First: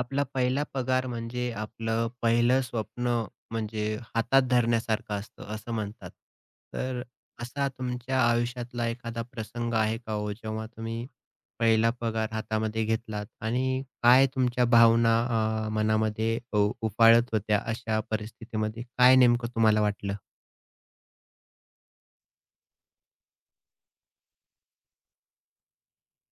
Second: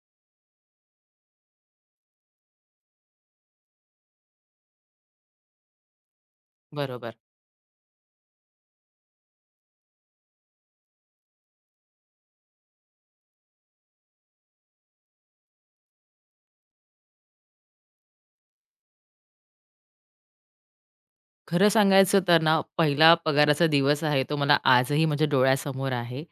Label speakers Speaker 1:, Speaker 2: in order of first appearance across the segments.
Speaker 1: आपला पहिला पगार म्हणजे आपलं पहिलं स्वप्न म्हणजे हातात धरण्यासारखं असतं असं म्हणतात. तर
Speaker 2: बरोबर.
Speaker 1: असा तुमच्या आयुष्यातला एखादा प्रसंग आहे का हो, जेव्हा तुम्ही पहिला पगार हातामध्ये घेतलात आणि काय तुमच्या भावना मनामध्ये उफाळत होत्या अशा परिस्थितीमध्ये? काय नेमकं तुम्हाला वाटलं?
Speaker 2: खरं सांगायचं तर ना, पहिला पगाराचा दिवस आहे तो मला आजही माझ्या डोळ्यासमोर आहे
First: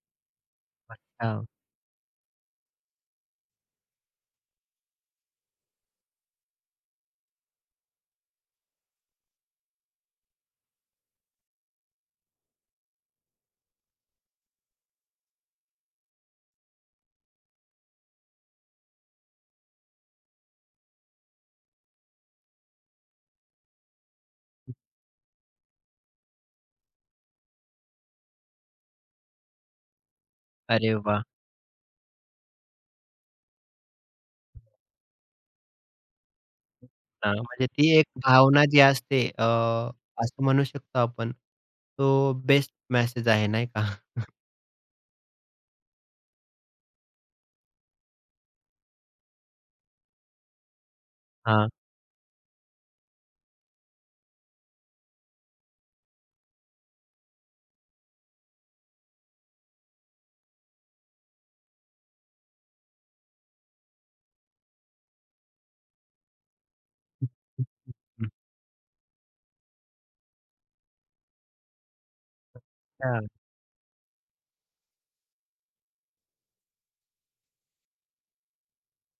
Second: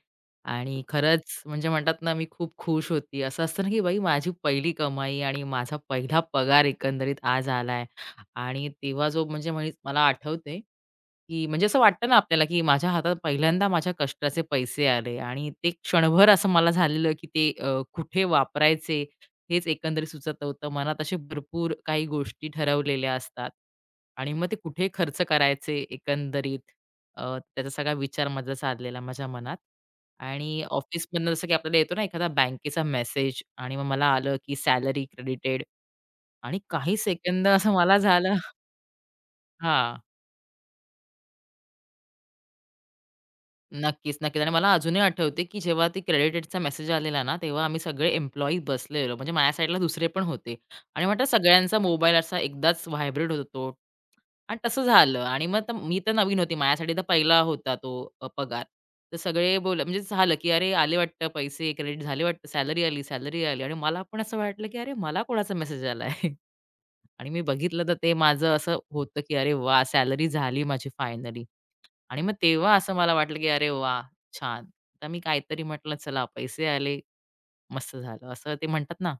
Speaker 2: आणि खरंच
Speaker 1: अच्छा.
Speaker 2: म्हणजे म्हणतात ना, मी खूप खुश होती. असं असतं ना, की बाई माझी पहिली कमाई आणि माझा पहिला पगार एकंदरीत आज आलाय. आणि तेव्हा जो म्हणजे म्हण मला आठवते की म्हणजे असं वाटतं ना आपल्याला, की माझ्या हातात पहिल्यांदा माझ्या कष्टाचे पैसे आले आणि ते क्षणभर असं मला झालेलं, की ते कुठे वापरायचे हेच एकंदरीत सुचत नव्हतं. मनात असे भरपूर काही गोष्टी ठरवलेल्या असतात आणि मग ते कुठे खर्च करायचे एकंदरीत, त्याचा सगळा विचार माझा चाललेला माझ्या मनात. आणि
Speaker 1: अरे वाह!
Speaker 2: ऑफिसमधनं जसं की आपल्याला येतो ना एखादा बँकेचा मेसेज आणि मग मला आलं, की सॅलरी क्रेडिटेड. आणि काही
Speaker 1: हां,
Speaker 2: सेकंद
Speaker 1: म्हणजे
Speaker 2: असं
Speaker 1: ती
Speaker 2: मला
Speaker 1: एक
Speaker 2: झालं.
Speaker 1: भावना जी असते
Speaker 2: हां.
Speaker 1: असं म्हणू शकतो आपण, तो बेस्ट मेसेज आहे नाही का?
Speaker 2: नक्कीच, नक्कीच. आणि मला अजूनही आठवते, की जेव्हा ते क्रेडिटेडचा मेसेज आलेला ना, तेव्हा आम्ही सगळे एम्प्लॉयी बसलेलो. म्हणजे माझ्या साईडला दुसरे पण होते आणि म्हटलं
Speaker 1: हां.
Speaker 2: सगळ्यांचा मोबाईल असा एकदाच व्हायब्रेट होत होतो. आणि तसं झालं आणि मग तर मी तर नवीन होती. माझ्यासाठी तर पहिला होता तो पगार. तर सगळे म्हणजे झालं, की "अरे, आले वाटतं पैसे क्रेडिट झाले वाटतं. सॅलरी आली, सॅलरी आली." आणि मला पण असं वाटलं, की "अरे, मला कोणाचा मेसेज आलाय?" आणि मी बघितलं तर ते माझं असं होतं, की "अरे वाह! सॅलरी झाली माझी फायनली." आणि मग तेव्हा असं मला
Speaker 1: हां.
Speaker 2: वाटलं, की "अरे वा, छान." तर मी काहीतरी म्हटलं, "चला पैसे आले, मस्त झालं." असं ते म्हणतात ना,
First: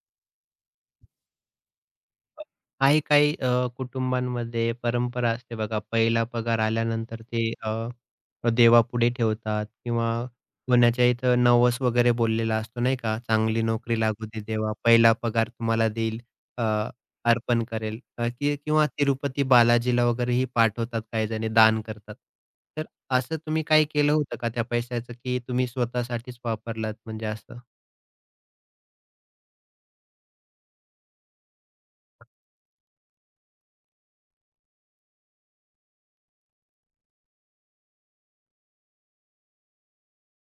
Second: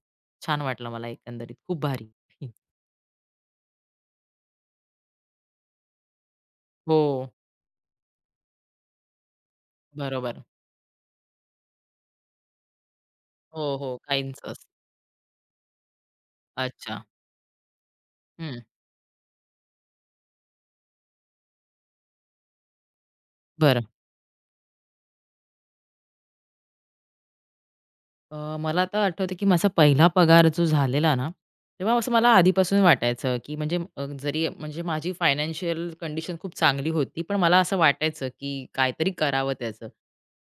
Speaker 2: छान वाटलं मला एकंदरीत. खूप भारी.
Speaker 1: काही-काही कुटुंबांमध्ये परंपरा असते बघा, पहिला पगार आल्यानंतर
Speaker 2: हो,
Speaker 1: ते देवापुढे ठेवतात किंवा
Speaker 2: बरोबर.
Speaker 1: कोणाच्या इथं नवस वगैरे बोललेला असतो नाही का, चांगली
Speaker 2: हो, हो.
Speaker 1: नोकरी लागू दे
Speaker 2: काहींचं असतं.
Speaker 1: देवा, पहिला पगार तुम्हाला देईल अ,
Speaker 2: अच्छा.
Speaker 1: अर्पण करेल की
Speaker 2: हं.
Speaker 1: किंवा तिरुपती बालाजीला वगैरेही पाठवतात काही जणी, दान करतात. तर असं तुम्ही काही केलं होतं का त्या पैशाचं, की तुम्ही स्वतःसाठीच वापरलात म्हणजे असं?
Speaker 2: मला आता आठवतं की माझा पहिला पगार जो झालेला ना, तेव्हा असं मला आधीपासून वाटायचं की म्हणजे जरी म्हणजे माझी फायनान्शियल कंडिशन खूप चांगली होती, पण मला असं वाटायचं की काहीतरी करावं त्याचं.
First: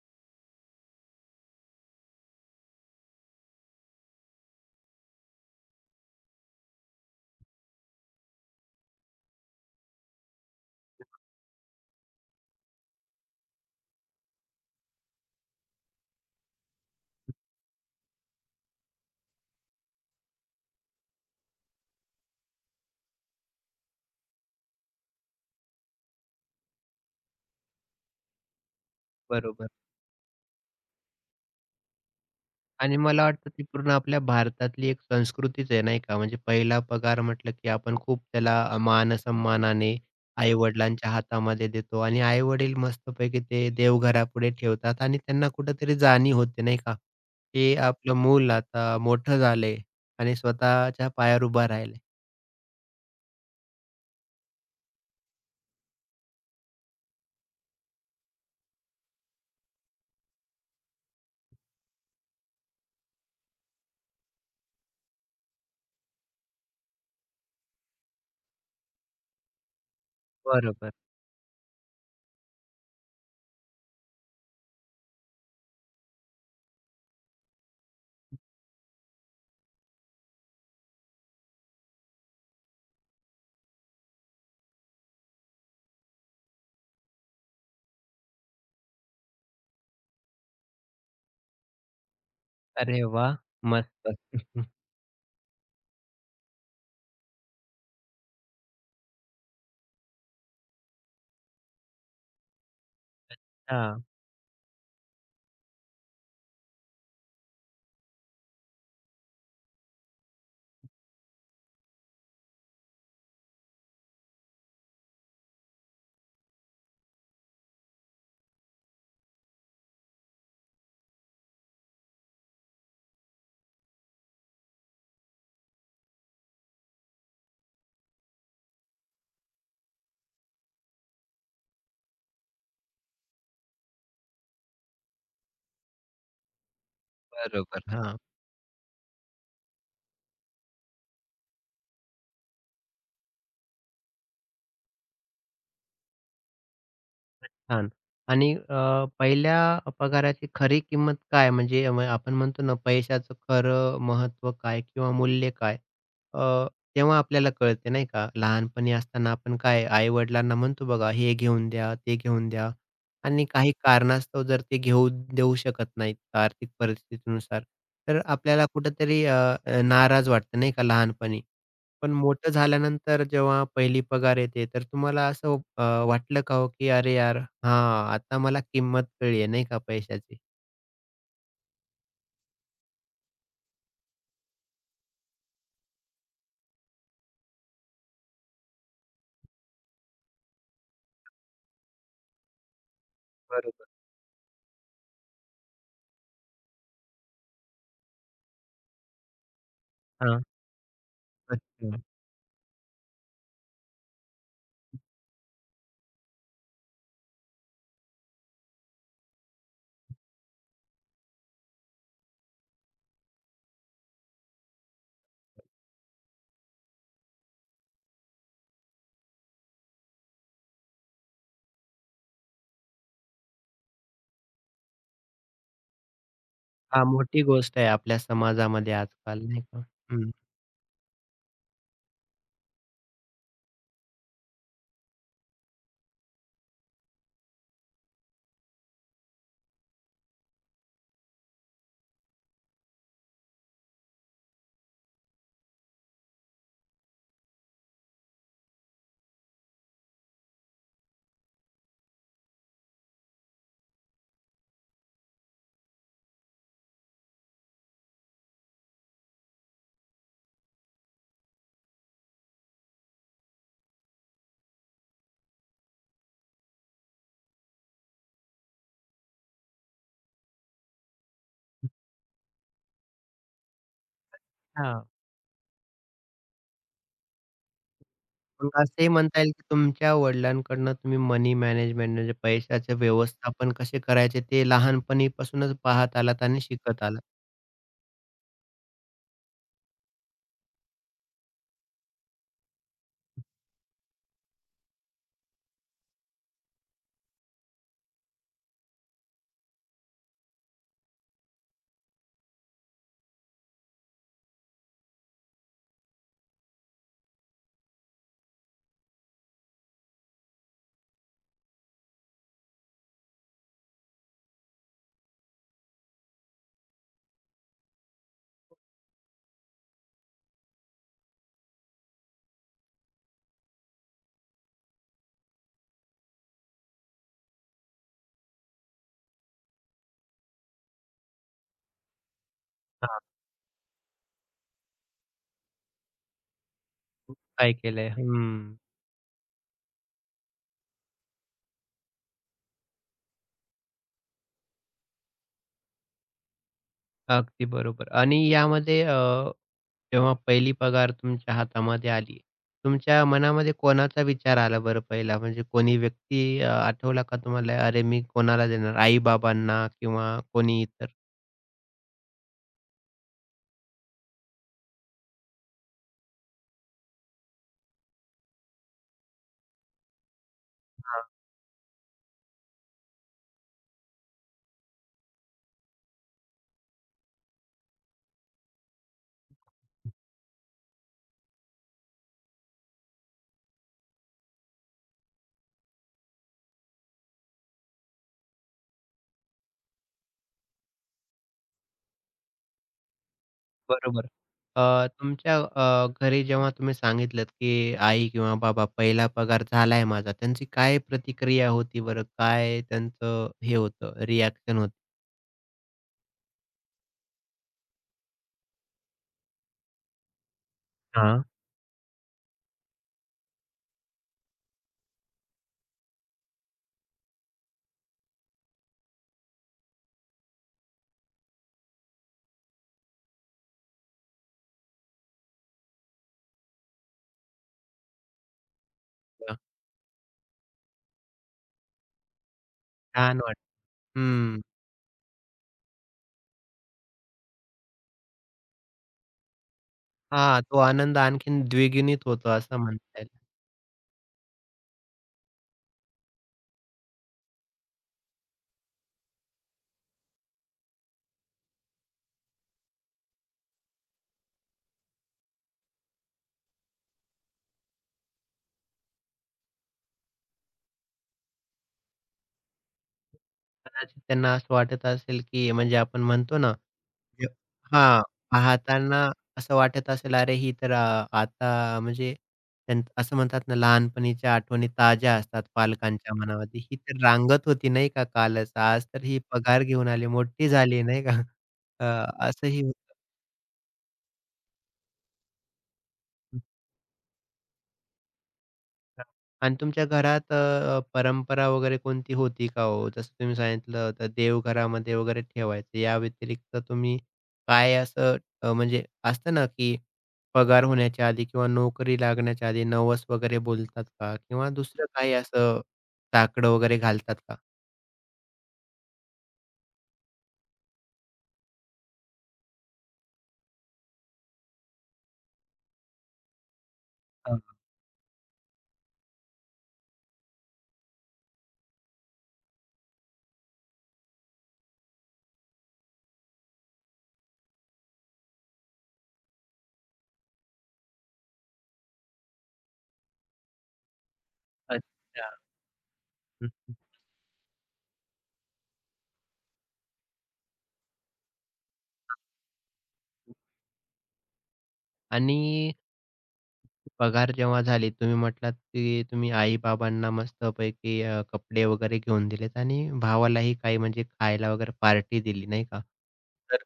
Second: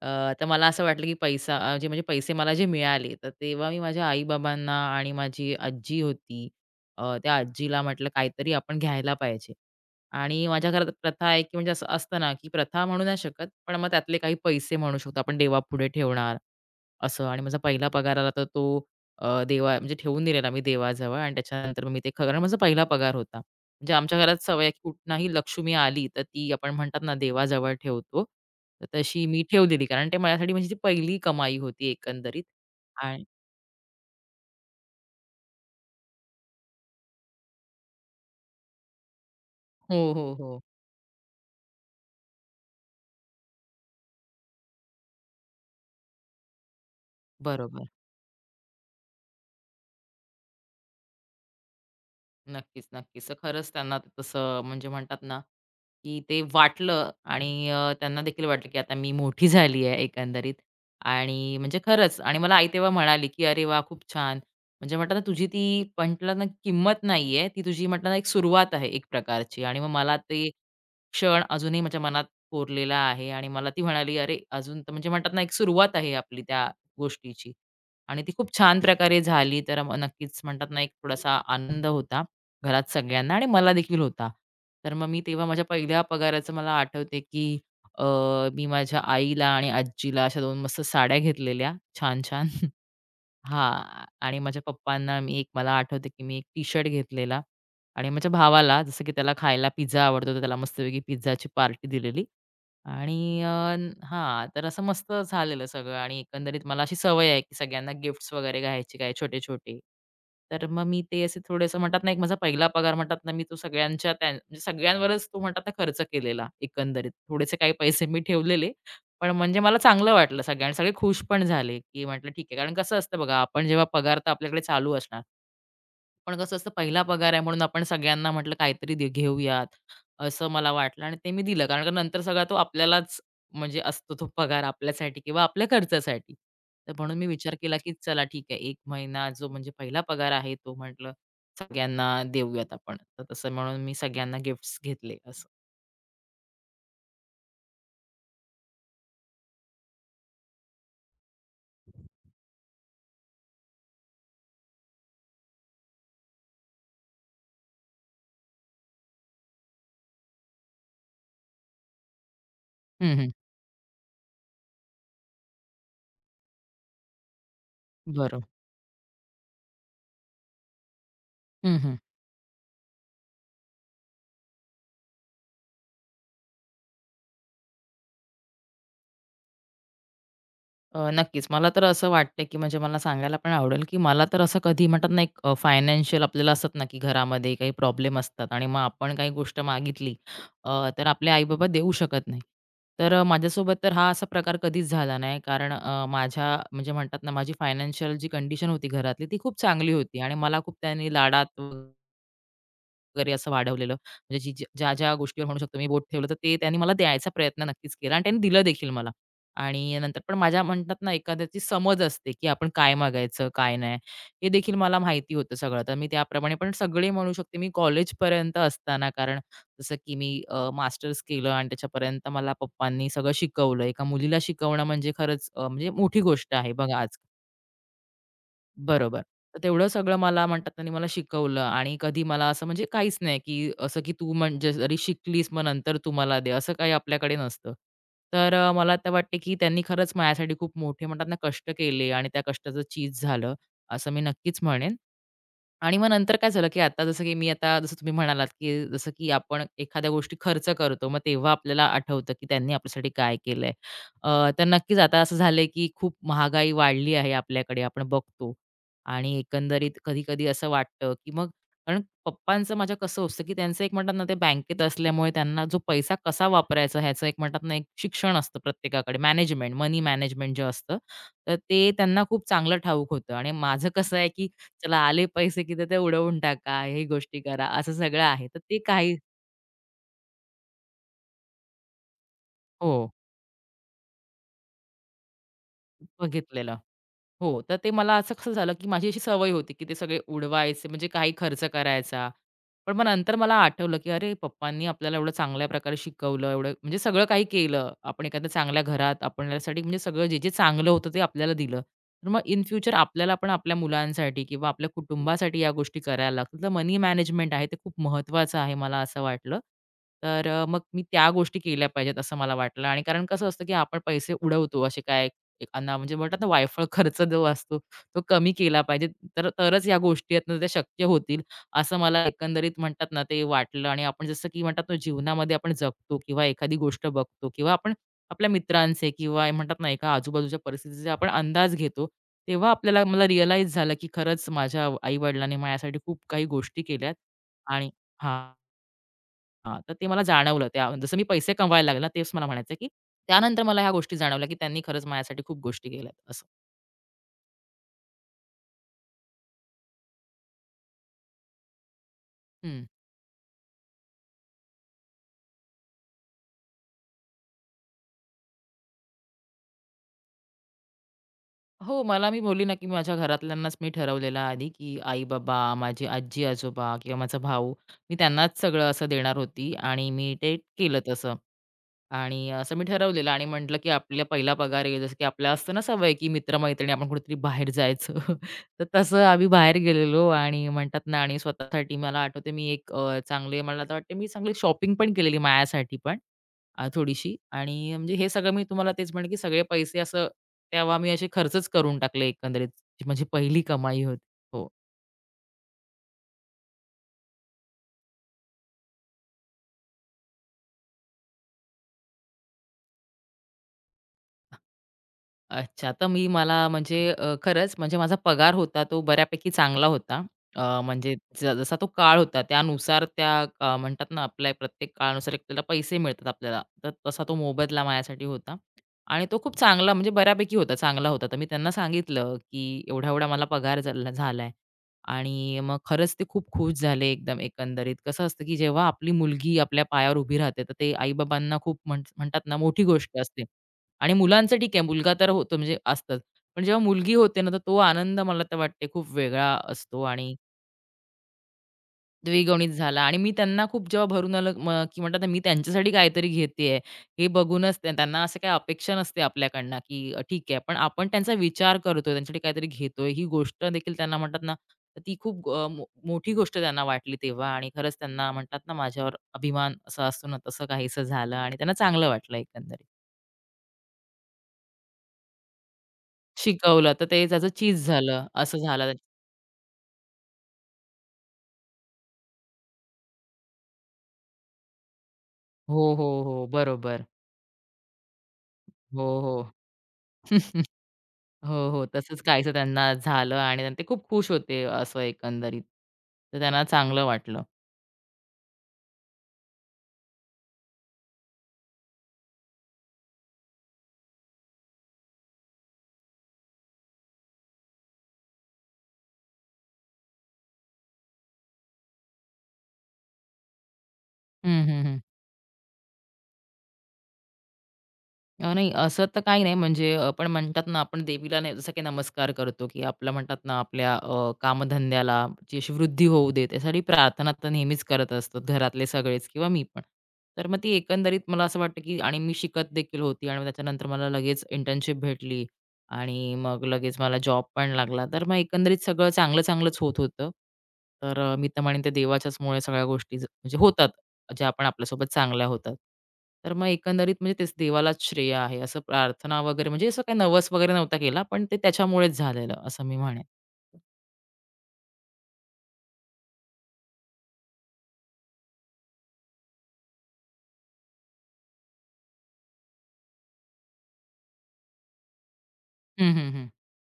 Speaker 2: तर मला असं वाटलं की जे म्हणजे पैसे मला जे मिळाले, तर तेव्हा मी माझ्या आई आणि माझी आजी होती, त्या आजीला म्हटलं काहीतरी आपण घ्यायला पाहिजे. आणि माझ्या घरात प्रथा आहे की म्हणजे असं असतं ना की प्रथा म्हणू नाही शकत, पण मग त्यातले काही पैसे म्हणू शकतो आपण देवापुढे ठेवणार. असं आणि माझा पहिला पगार आला तर तो देवा म्हणजे ठेवून दिलेला मी देवाजवळ आणि त्याच्यानंतर मग मी ते कारण माझा पहिला पगार होता. म्हणजे आमच्या घरात सवय आहे की कुठनंही लक्ष्मी आली तर ती आपण म्हणतात ना देवाजवळ ठेवतो. तर तशी मी
Speaker 1: बरोबर.
Speaker 2: ठेवलेली कारण ते माझ्यासाठी म्हणजे ती पहिली कमाई होती एकंदरीत.
Speaker 1: आणि
Speaker 2: आणि
Speaker 1: मला वाटतं ती पूर्ण आपल्या भारतातली एक संस्कृतीच आहे नाही का? म्हणजे पहिला पगार म्हटलं की आपण खूप त्याला मान-सन्मानाने
Speaker 2: हो, हो, हो.
Speaker 1: आई-वडिलांच्या हातामध्ये देतो आणि आई-वडील मस्तपैकी ते देवघरापुढे ठेवतात आणि त्यांना कुठेतरी जाणीव होते नाही का? की
Speaker 2: बरोबर.
Speaker 1: आपलं मूल आता मोठं झालंय आणि स्वतःच्या पायावर उभं राहिलंय.
Speaker 2: नक्कीच, नक्कीच. तर खरंच त्यांना ते तसं म्हणजे म्हणतात ना, की ते वाटलं आणि त्यांना देखील वाटलं, की आता मी मोठी झाली आहे एकंदरीत. आणि म्हणजे खरंच आणि मला आई तेव्हा म्हणाली, की "अरे वाह! खूप छान." म्हणजे म्हटलं ना, तुझी ती म्हटलं ना, किंमत नाही ती तुझी म्हटलं ना, एक सुरुवात आहे एक प्रकारची आणि मग मला ते
Speaker 1: बरोबर.
Speaker 2: क्षण अजूनही माझ्या मनात कोरलेला आहे. आणि मला ती म्हणाली, "अरे, अजून तर म्हणजे म्हणतात ना, एक सुरुवात आहे आपली त्या गोष्टीची." आणि ती खूप छान प्रकारे झाली. तर मग नक्कीच म्हणतात ना, एक थोडासा आनंद होता घरात सगळ्यांना आणि मला देखील होता. तर मग मी तेव्हा माझ्या पहिल्या पगाराचं मला आठवते की अ, मी माझ्या आईला आणि आजीला अशा 2 मस्त साड्या घेतलेल्या छान-छान.
Speaker 1: अरे वाह!
Speaker 2: हां.
Speaker 1: मस्त.
Speaker 2: आणि माझ्या पप्पांना मी एक मला आठवते की मी एक टी-शर्ट घेतलेला. आणि माझ्या भावाला जसं की त्याला खायला पिझ्झा आवडतो, तर त्याला मस्तपैकी पिझ्झाची पार्टी दिलेली. आणि
Speaker 1: हां,
Speaker 2: हां, तर असं मस्त झालेलं सगळं आणि एकंदरीत मला अशी सवय आहे, की सगळ्यांना गिफ्ट्स वगैरे घ्यायचे काय छोटे-छोटे. तर मग मी ते असे थोडेसं म्हणतात ना, एक माझा पहिला पगार म्हणतात ना, मी तो सगळ्यांच्या त्या म्हणजे सगळ्यांवरच तो म्हणतात ना, खर्च केलेला एकंदरीत. थोडेसे काही पैसे मी ठेवलेले, पण म्हणजे मला चांगलं वाटलं सगळ्यांना. सगळे खुश पण झाले, की म्हटलं ठीक आहे. कारण कसं असतं बघा, आपण जेव्हा पगार तर आपल्याकडे चालू असणार. पण कसं असतं पहिला पगार आहे म्हणून आपण सगळ्यांना म्हटलं काहीतरी घेऊयात, असं मला वाटलं आणि ते मी दिलं. कारण नंतर सगळा तो आपल्यालाच म्हणजे असतो तो पगार आपल्यासाठी किंवा आपल्या खर्चासाठी. तर म्हणून मी विचार केला,
Speaker 1: बरोबर.
Speaker 2: की
Speaker 1: हां.
Speaker 2: चला ठीक आहे 1 महिना जो म्हणजे पहिला पगार आहे तो म्हटलं सगळ्यांना देऊयात आपण. तर तसं म्हणून मी सगळ्यांना गिफ्ट्स घेतले असं.
Speaker 1: छान. आणि पहिल्या पगाराची खरी किंमत काय? म्हणजे आपण म्हणतो ना, पैशाचं खरं महत्त्व काय किंवा मूल्य काय? अ, तेव्हा आपल्याला कळते नाही का? लहानपणी असताना आपण काय आई-वडिलांना म्हणतो बघा, हे घेऊन द्या, ते घेऊन द्या
Speaker 2: हं, हं.
Speaker 1: आणि काही कारणास्तव जर ते घेऊ देऊ शकत नाहीत आर्थिक परिस्थितीनुसार, तर
Speaker 2: बरोबर.
Speaker 1: आपल्याला कुठेतरी अ, अ, नाराज वाटतं नाही का लहानपणी?
Speaker 2: हं, हं.
Speaker 1: पण मोठं झाल्यानंतर जेव्हा पहिली पगार येते, तर तुम्हाला असं वाटलं का हो, की "अरे यार, हां, आता मला किंमत कळली आहे नाही का पैशाची."
Speaker 2: नक्कीच. मला तर असं वाटतं, की म्हणजे मला सांगायला पण आवडेल, की मला तर असं कधी म्हणतात ना, एक फायनान्शियल आपल्याला असतात ना, की घरामध्ये काही प्रॉब्लेम असतात आणि मग आपण काही गोष्ट मागितली, तर आपले आई-बाबा देऊ शकत नाही. तर माझ्यासोबत
Speaker 1: बरोबर.
Speaker 2: तर हा असा प्रकार कधीच झाला नाही. कारण माझ्या म्हणजे म्हणतात ना, माझी फायनान्शियल जी कंडिशन होती घरातली, ती खूप चांगली होती आणि
Speaker 1: हां,
Speaker 2: मला खूप त्यांनी लाडात
Speaker 1: अच्छा.
Speaker 2: वगैरे असं वाढवलेलं. म्हणजे जी जी ज्या-ज्या गोष्टीवर म्हणू शकतो मी बोट ठेवलं, तर ते त्यांनी मला द्यायचा प्रयत्न नक्कीच केला आणि त्यांनी दिलं देखील मला. आणि नंतर पण माझ्या म्हणतात ना, एखाद्याची समज असते, की आपण काय मागायचं, काय नाही, हे देखील मला माहिती होतं सगळं. तर मी त्याप्रमाणे पण सगळे म्हणू शकते मी कॉलेजपर्यंत असताना कारण जसं की मी मास्टर्स केलं आणि त्याच्यापर्यंत मला पप्पांनी सगळं शिकवलं. एका मुलीला शिकवणं म्हणजे खरंच म्हणजे मोठी गोष्ट आहे बघा.
Speaker 1: हां, मोठी गोष्ट आहे आपल्या समाजामध्ये
Speaker 2: बरोबर.
Speaker 1: आजकाल
Speaker 2: तर
Speaker 1: नाही का?
Speaker 2: तेवढं सगळं
Speaker 1: हं.
Speaker 2: मला म्हणतात त्यांनी मला शिकवलं आणि कधी मला असं म्हणजे काहीच नाही, की असं की तू म्हणजे जरी शिकलीस मग नंतर तू दे, असं काही आपल्याकडे नसतं. तर मला तर वाटते की त्यांनी खरंच माझ्यासाठी खूप मोठे म्हणतात ना, कष्ट केले आणि त्या कष्टाचं चीज झालं, असं मी नक्कीच म्हणेन. आणि मग नंतर काय झालं, की आता जसं की मी आता जसं तुम्ही म्हणालात, की जसं की आपण एखाद्या गोष्टी खर्च करतो, मग तेव्हा आपल्याला आठवतं, की त्यांनी आपल्यासाठी काय केलंय. तर नक्कीच आता असं झालंय, की खूप महागाई वाढली आहे आपल्याकडे, आपण बघतो. आणि एकंदरीत कधी-कधी असं वाटतं, की मग कारण पप्पांचं माझ्या कसं असतं, की त्यांचं एक म्हणतात ना, ते बँकेत असल्यामुळे त्यांना जो पैसा कसा वापरायचा ह्याचं एक म्हणतात ना, एक शिक्षण असतं प्रत्येकाकडे, मॅनेजमेंट, मनी मॅनेजमेंट जे असतं, तर ते त्यांना खूप चांगलं ठाऊक होतं. आणि माझं कसं आहे, की चला
Speaker 1: हां,
Speaker 2: आले पैसे, की तर ते उडवून टाका, हे गोष्टी करा, असं सगळं आहे. तर
Speaker 1: मग
Speaker 2: ते
Speaker 1: असंही
Speaker 2: काही.
Speaker 1: म्हणता येईल, की तुमच्या वडिलांकडनं तुम्ही मनी मॅनेजमेंट म्हणजे
Speaker 2: हो.
Speaker 1: पैशाचे व्यवस्थापन कसे करायचे ते लहानपणीपासूनच पाहत आलात आणि
Speaker 2: बघितलेलं.
Speaker 1: शिकत आलात.
Speaker 2: हो, तर ते मला असं कसं झालं, की माझी अशी सवय होती, की ते सगळे उडवायचे म्हणजे काही खर्च करायचा. पण मग नंतर मला आठवलं, की अरे पप्पांनी आपल्याला एवढं चांगल्या प्रकारे शिकवलं, एवढं म्हणजे सगळं काही केलं. आपण एखाद्या चांगल्या घरात आपल्यासाठी म्हणजे सगळं जे जे चांगलं होतं ते आपल्याला दिलं. तर मग इन फ्युचर आपल्याला पण आपल्या मुलांसाठी किंवा आपल्या कुटुंबासाठी या गोष्टी करायला लागतील. तर मनी मॅनेजमेंट आहे ते खूप महत्त्वाचं आहे मला असं वाटलं. तर मग मी त्या गोष्टी केल्या पाहिजेत असं मला वाटलं आणि कारण कसं असतं, की आपण पैसे उडवतो असे काय एक अन्ना म्हणजे म्हणतात ना वायफळ खर्च जो असतो तो कमी केला पाहिजे. तर तरच या गोष्टी आहेत ना त्या शक्य होतील, असं मला एकंदरीत म्हणतात ना ते वाटलं. आणि आपण जसं की म्हणतात ना जीवनामध्ये आपण जगतो किंवा एखादी गोष्ट बघतो किंवा आपण आपल्या मित्रांचे किंवा म्हणतात ना एका आजूबाजूच्या परिस्थितीचे आपण अंदाज घेतो. तेव्हा आपल्याला
Speaker 1: हां,
Speaker 2: मला रिअलाईज झालं की खरंच माझ्या आई-वडिलांनी माझ्यासाठी खूप काही गोष्टी केल्यात.
Speaker 1: काय
Speaker 2: आणि
Speaker 1: केलंय?
Speaker 2: हां.
Speaker 1: हं,
Speaker 2: हां, तर ते मला जाणवलं त्या जसं मी पैसे कमवायला लागले ना, तेच मला म्हणायचं की त्यानंतर मला ह्या गोष्टी जाणवल्या, की त्यांनी खरंच माझ्यासाठी खूप गोष्टी केल्यात असं.
Speaker 1: अगदी बरोबर आणि यामध्ये तेव्हा पहिली पगार तुमच्या हातामध्ये आली.
Speaker 2: हं.
Speaker 1: तुमच्या मनामध्ये कोणाचा विचार आला बरं पहिला? म्हणजे कोणी व्यक्ती आठवला का तुम्हाला? अरे, मी कोणाला देणार? आई-बाबांना किंवा कोणी इतर?
Speaker 2: हो, मी बोलली ना, की माझ्या घरातल्यांनाच मी ठरवलेलं आधी, की आई-बाबा, माझी आजी-आजोबा किंवा माझा भाऊ, मी त्यांनाच सगळं असं देणार होती आणि मी ते केलं
Speaker 1: हां,
Speaker 2: तसं. आणि असं मी ठरवलेलं आणि म्हटलं, की आपला पहिला पगार आहे, जसं की आपल्याला असतं ना सवय, की मित्र आपण कुठेतरी बाहेर जायचं. तर तसं आम्ही बाहेर गेलेलो आणि म्हणतात ना आणि स्वतःसाठी मला आठवते मी एक चांगले मला तर वाटते मी चांगली शॉपिंग पण केलेली माझ्यासाठी पण थोडीशी. आणि म्हणजे हे सगळं मी तुम्हाला तेच म्हणेन, की सगळे पैसे असं तेव्हा मी असे खर्चच करून टाकले एकंदरीत. जी माझी पहिली कमाई होती.
Speaker 1: बरोबर.
Speaker 2: हो.
Speaker 1: तुमच्या घरी जेव्हा तुम्ही सांगितलत, की आई किंवा बाबा पहिला पगार झालाय माझा, त्यांची काय प्रतिक्रिया होती बरं? काय त्यांचं हे होतं, रिएक्शन होतं?
Speaker 2: अच्छा, तर मला म्हणजे खरंच म्हणजे माझा पगार होता तो बऱ्यापैकी चांगला होता. म्हणजे
Speaker 1: हां.
Speaker 2: जसा तो काळ होता त्यानुसार त्या, म्हणतात ना आपल्या प्रत्येक काळानुसार आपल्याला पैसे मिळतात आपल्याला. तर तसा तो मोबदला माझ्यासाठी होता आणि तो खूप चांगला म्हणजे बऱ्यापैकी होता, चांगला होता. तर मी त्यांना सांगितलं, की एवढा-एवढा मला पगार झालाय. आणि मग खरंच ते खूप खुश झाले एकदम एकंदरीत. कसं असतं, की जेव्हा आपली मुलगी आपल्या पायावर उभी राहते, तर ते आई खूप म्हणतात ना मोठी गोष्ट
Speaker 1: छान
Speaker 2: असते.
Speaker 1: वाटलं.
Speaker 2: आणि मुलांचं
Speaker 1: हं.
Speaker 2: ठीक आहे, मुलगा तर होतो म्हणजे असतंच. पण जेव्हा मुलगी होते ना, तर तो आनंद मला तर वाटते खूप वेगळा असतो आणि
Speaker 1: हां, तो आनंद आणखीन द्विगुणित होतो
Speaker 2: द्विगुणित
Speaker 1: असं
Speaker 2: झाला आणि
Speaker 1: म्हणता येईल.
Speaker 2: मी त्यांना खूप जेव्हा भरून आलं की म्हणतात ना, मी त्यांच्यासाठी काहीतरी घेतेय, हे बघूनच त्यांना असं काही अपेक्षा नसते आपल्याकडनं की ठीक आहे, पण आपण त्यांचा विचार करतोय, त्यांच्यासाठी काहीतरी घेतोय, ही गोष्ट देखील त्यांना म्हणतात ना, तर ती खूप मोठी गोष्ट त्यांना वाटली तेव्हा आणि खरंच त्यांना म्हणतात ना, माझ्यावर अभिमान असा असतो ना, तसं काहीसं झालं आणि त्यांना चांगलं वाटलं एकंदरीत.
Speaker 1: कदाचित त्यांना असं वाटत असेल, की म्हणजे आपण म्हणतो ना
Speaker 2: शिकवलं, तर ते
Speaker 1: जे
Speaker 2: त्याचं चीज
Speaker 1: हां,
Speaker 2: झालं, असं झालं.
Speaker 1: पाहताना असं वाटत असेल, अरे ही तर अ, आता म्हणजे असं म्हणतात ना, लहानपणीच्या आठवणी ताज्या असतात
Speaker 2: हो, हो,
Speaker 1: पालकांच्या
Speaker 2: हो.
Speaker 1: मनामध्ये. ही
Speaker 2: बरोबर.
Speaker 1: तर रांगत होती नाही का कालच,
Speaker 2: हो,
Speaker 1: आज तर ही
Speaker 2: हो.
Speaker 1: पगार घेऊन आली, मोठी झाली नाही का?
Speaker 2: हो, हो.
Speaker 1: अ,
Speaker 2: तसंच काहीसं
Speaker 1: असंही
Speaker 2: त्यांना
Speaker 1: होतं.
Speaker 2: झालं आणि ते खूप खुश होते असं एकंदरीत. तर त्यांना चांगलं वाटलं.
Speaker 1: आणि तुमच्या घरात परंपरा वगैरे कोणती होती का हो? जसं तुम्ही सांगितलं तर देवघरामध्ये वगैरे ठेवायचं. या व्यतिरिक्त तुम्ही काय असं म्हणजे असतं ना, की पगार होण्याच्या आधी किंवा नोकरी लागण्याच्या आधी नवस वगैरे बोलतात का?
Speaker 2: हं,
Speaker 1: किंवा
Speaker 2: हं, हं.
Speaker 1: दुसरं काही असं साकडं वगैरे घालतात का?
Speaker 2: नाही असं तर काही नाही म्हणजे आपण म्हणतात ना आपण देवीला नाही जसं की नमस्कार करतो की आपलं म्हणतात ना आपल्या कामधंद्याला जी अशी वृद्धी होऊ दे त्यासाठी प्रार्थना तर
Speaker 1: हां,
Speaker 2: नेहमीच करत असतात घरातले सगळेच किंवा मी पण. तर मग ती एकंदरीत मला असं वाटतं की आणि मी शिकत देखील होती आणि मग त्याच्यानंतर मला लगेच इंटर्नशिप भेटली आणि मग लगेच मला जॉब पण लागला. तर मग एकंदरीत सगळं चांगलं-चांगलंच होत होतं. तर मी तर म्हणेन ते देवाच्याचमुळे सगळ्या गोष्टी म्हणजे होतात. ज्या पण आपल्यासोबत चांगल्या
Speaker 1: अच्छा.
Speaker 2: होतात. तर मग
Speaker 1: हं.
Speaker 2: एकंदरीत म्हणजे तेच देवालाच श्रेय आहे असं प्रार्थना वगैरे म्हणजे असं काही नवस वगैरे नव्हता केला, पण ते त्याच्यामुळेच झालेलं असं मी म्हणेन.
Speaker 1: आणि पगार जेव्हा झाली तुम्ही म्हटलात, की तुम्ही आई-बाबांना मस्तपैकी कपडे वगैरे घेऊन दिलेत आणि भावालाही काही म्हणजे खायला वगैरे पार्टी दिली नाही का?
Speaker 2: हं, हं, हं.
Speaker 1: तर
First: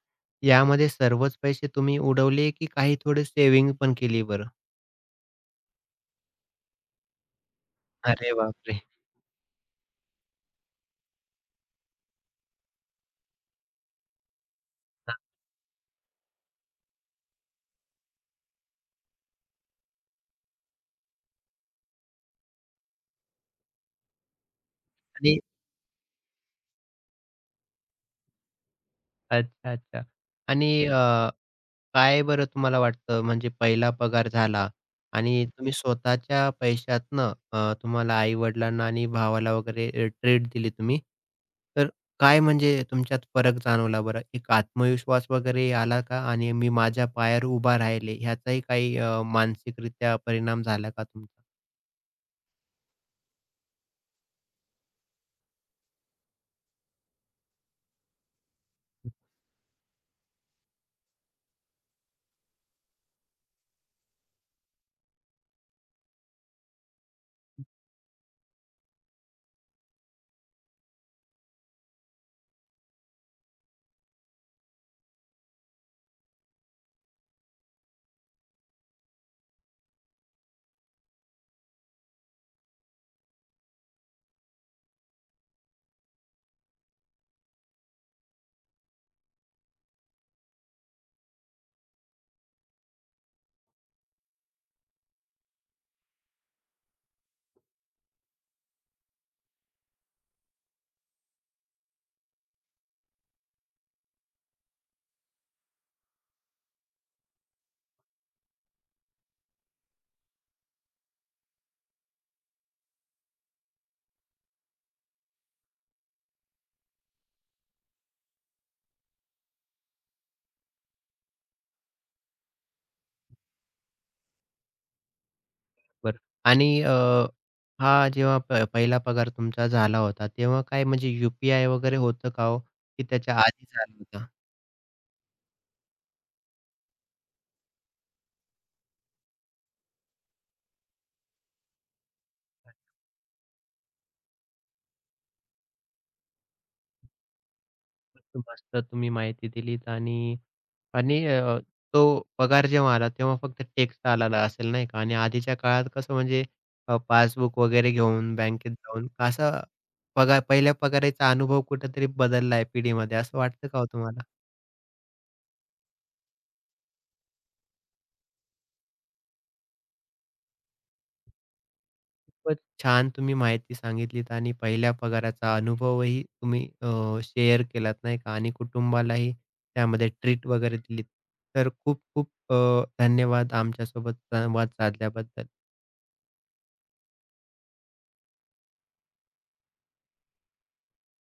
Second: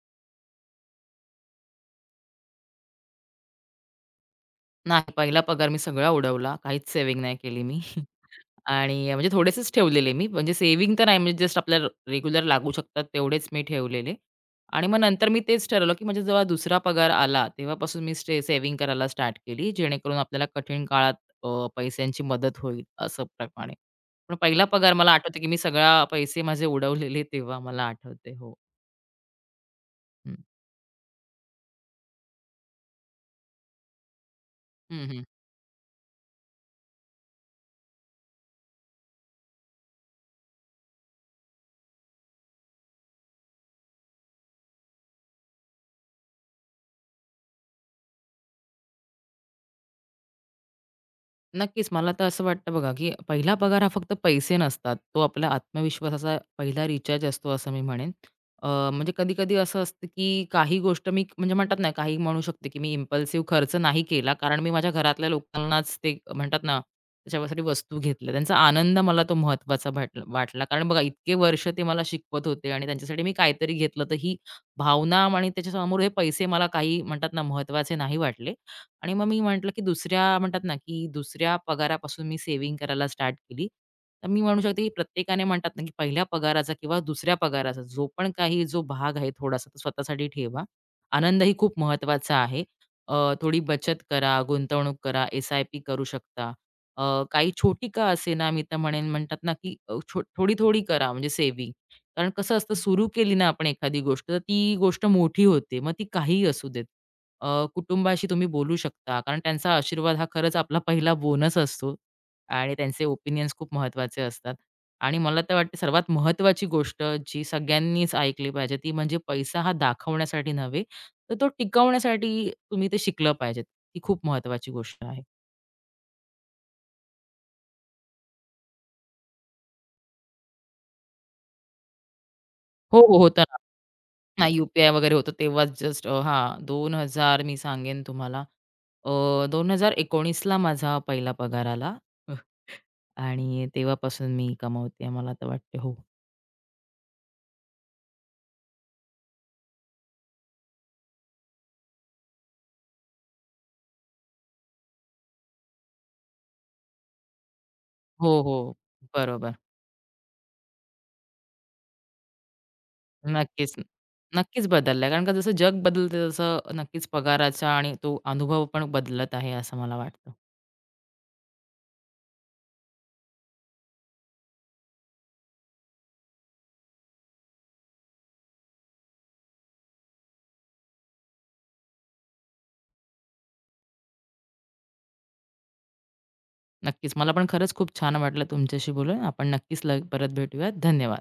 Speaker 1: यामध्ये सर्वच पैसे तुम्ही उडवले, की काही थोडे सेव्हिंग पण केली बरं?
Speaker 2: नाही, पहिला पगार मी सगळा उडवला. काहीच सेव्हिंग नाही केली मी.
Speaker 1: अरे बापरे!
Speaker 2: आणि म्हणजे थोडेसेच ठेवलेले मी, म्हणजे सेव्हिंग तर नाही, म्हणजे जस्ट आपल्याला रेग्युलर लागू शकतात तेवढेच मी ठेवलेले. आणि मग
Speaker 1: हा,
Speaker 2: नंतर मी तेच ठरवलं, की म्हणजे जेव्हा दुसरा पगार आला, तेव्हापासून मी सेव्हिंग करायला स्टार्ट केली, जेणेकरून आपल्याला कठीण काळात पैशांची मदत होईल असं प्रमाणे. पण पहिला पगार मला
Speaker 1: आणि
Speaker 2: आठवतं, की मी सगळा पैसे माझे उडवलेले तेव्हा मला आठवते. हो.
Speaker 1: अच्छा, अच्छा.
Speaker 2: हं.
Speaker 1: आणि काय बरं तुम्हाला वाटतं म्हणजे पहिला पगार झाला
Speaker 2: हं, हं.
Speaker 1: आणि तुम्ही स्वतःच्या पैशातनं तुम्हाला आई-वडिलांना आणि भावाला वगैरे ट्रीट दिली तुम्ही. तर काय म्हणजे तुमच्यात फरक जाणवला बरं? एक आत्मविश्वास वगैरे आला का? आणि मी माझ्या पायावर उभा राहिले ह्याचाही काही मानसिकरित्या परिणाम झाला का तुमच्यावर?
Speaker 2: नक्कीच. मला तर असं वाटतं बघा, की पहिला पगार हा फक्त पैसे नसतात. तो आपला आत्मविश्वासाचा पहिला रिचार्ज असतो असं मी म्हणेन. अ, म्हणजे कधी-कधी असं असतं, की काही गोष्ट मी म्हणजे म्हणतात ना, काही म्हणू शकते, की मी इम्पल्सिव्ह खर्च नाही केला, कारण मी माझ्या घरातल्या लोकांनाच ते म्हणतात ना, त्याच्यासाठी वस्तू घेतल्या. त्यांचा आनंद मला तो महत्त्वाचा वाटला वाटला. कारण बघा इतके वर्ष ते मला शिकवत होते आणि त्यांच्यासाठी मी काहीतरी घेतलं, तर ही भावना आणि त्याच्यासमोर हे पैसे मला काही म्हणतात ना, महत्त्वाचे नाही वाटले. आणि मग मी म्हटलं, की दुसऱ्या म्हणतात ना, की दुसऱ्या पगारापासून मी सेव्हिंग करायला स्टार्ट केली. तर मी म्हणू शकते, की प्रत्येकाने म्हणतात ना, की पहिल्या पगाराचा किंवा दुसऱ्या पगाराचा जो पण काही जो भाग आहे थोडासा तो स्वतःसाठी ठेवा. आनंद ही खूप महत्त्वाचा आहे. अ, थोडी बचत करा, गुंतवणूक करा, एस-आय-पी करू शकता. अ, काही छोटी का असेना मी तर म्हणेन म्हणतात ना, की अ, छो थोडी-थोडी करा म्हणजे सेव्हिंग. कारण कसं असतं सुरू केली ना आपण एखादी गोष्ट, तर ती गोष्ट मोठी होते. मग ती काहीही असू देत. कुटुंबाशी तुम्ही बोलू शकता. कारण त्यांचा आशीर्वाद हा खरंच आपला पहिला बोनस असतो आणि त्यांचे ओपिनियन्स खूप महत्त्वाचे असतात. आणि मला तर वाटते सर्वात महत्त्वाची गोष्ट जी सगळ्यांनीच ऐकली पाहिजे ती म्हणजे पैसा हा दाखवण्यासाठी नव्हे, तर तो टिकवण्यासाठी तुम्ही ते शिकलं पाहिजे. ती खूप महत्त्वाची गोष्ट आहे.
Speaker 1: आणि हा जेव्हा पहिला पगार तुमचा झाला होता, तेव्हा काय म्हणजे यू वगैरे होतं का हो?
Speaker 2: हो,
Speaker 1: की
Speaker 2: हो.
Speaker 1: त्याच्या
Speaker 2: होतं
Speaker 1: आधी झालं होतं?
Speaker 2: नाही यू-पी-आय वगैरे होतं तेव्हाच जस्ट हां, 2000 मी सांगेन तुम्हाला अ, 2019ला माझा पहिला पगार आला आणि तेव्हापासून मी कमावते मला तर वाटते हो.
Speaker 1: मस्त मस्त तुम्ही माहिती दिलीत आणि आणि अ, तो पगार जेव्हा आला तेव्हा फक्त टेक्स्ट आलेला असेल नाही का? आणि आधीच्या काळात कसं म्हणजे पासबुक वगैरे घेऊन
Speaker 2: हो,
Speaker 1: बँकेत
Speaker 2: हो.
Speaker 1: जाऊन असा
Speaker 2: बरोबर.
Speaker 1: पहिल्या पगाराचा अनुभव कुठेतरी बदलला आहे पिढीमध्ये असं वाटतं
Speaker 2: नक्कीच.
Speaker 1: का हो तुम्हाला?
Speaker 2: नक्कीच बदलला कारण का जसं जग बदलते तसं नक्कीच पगाराचा आणि तो अनुभव पण बदलत आहे असं मला वाटतं.
Speaker 1: खूपच छान तुम्ही माहिती सांगितलीत आणि पहिल्या पगाराचा अनुभवही तुम्ही शेअर केलात नाही का? आणि कुटुंबालाही त्यामध्ये ट्रीट वगैरे दिलीत. तर खूप खूप धन्यवाद आमच्यासोबत संवाद साधल्याबद्दल.
Speaker 2: नक्कीच. मला पण खरंच खूप छान वाटलं तुमच्याशी बोलून. आपण नक्कीच परत भेटूयात. धन्यवाद.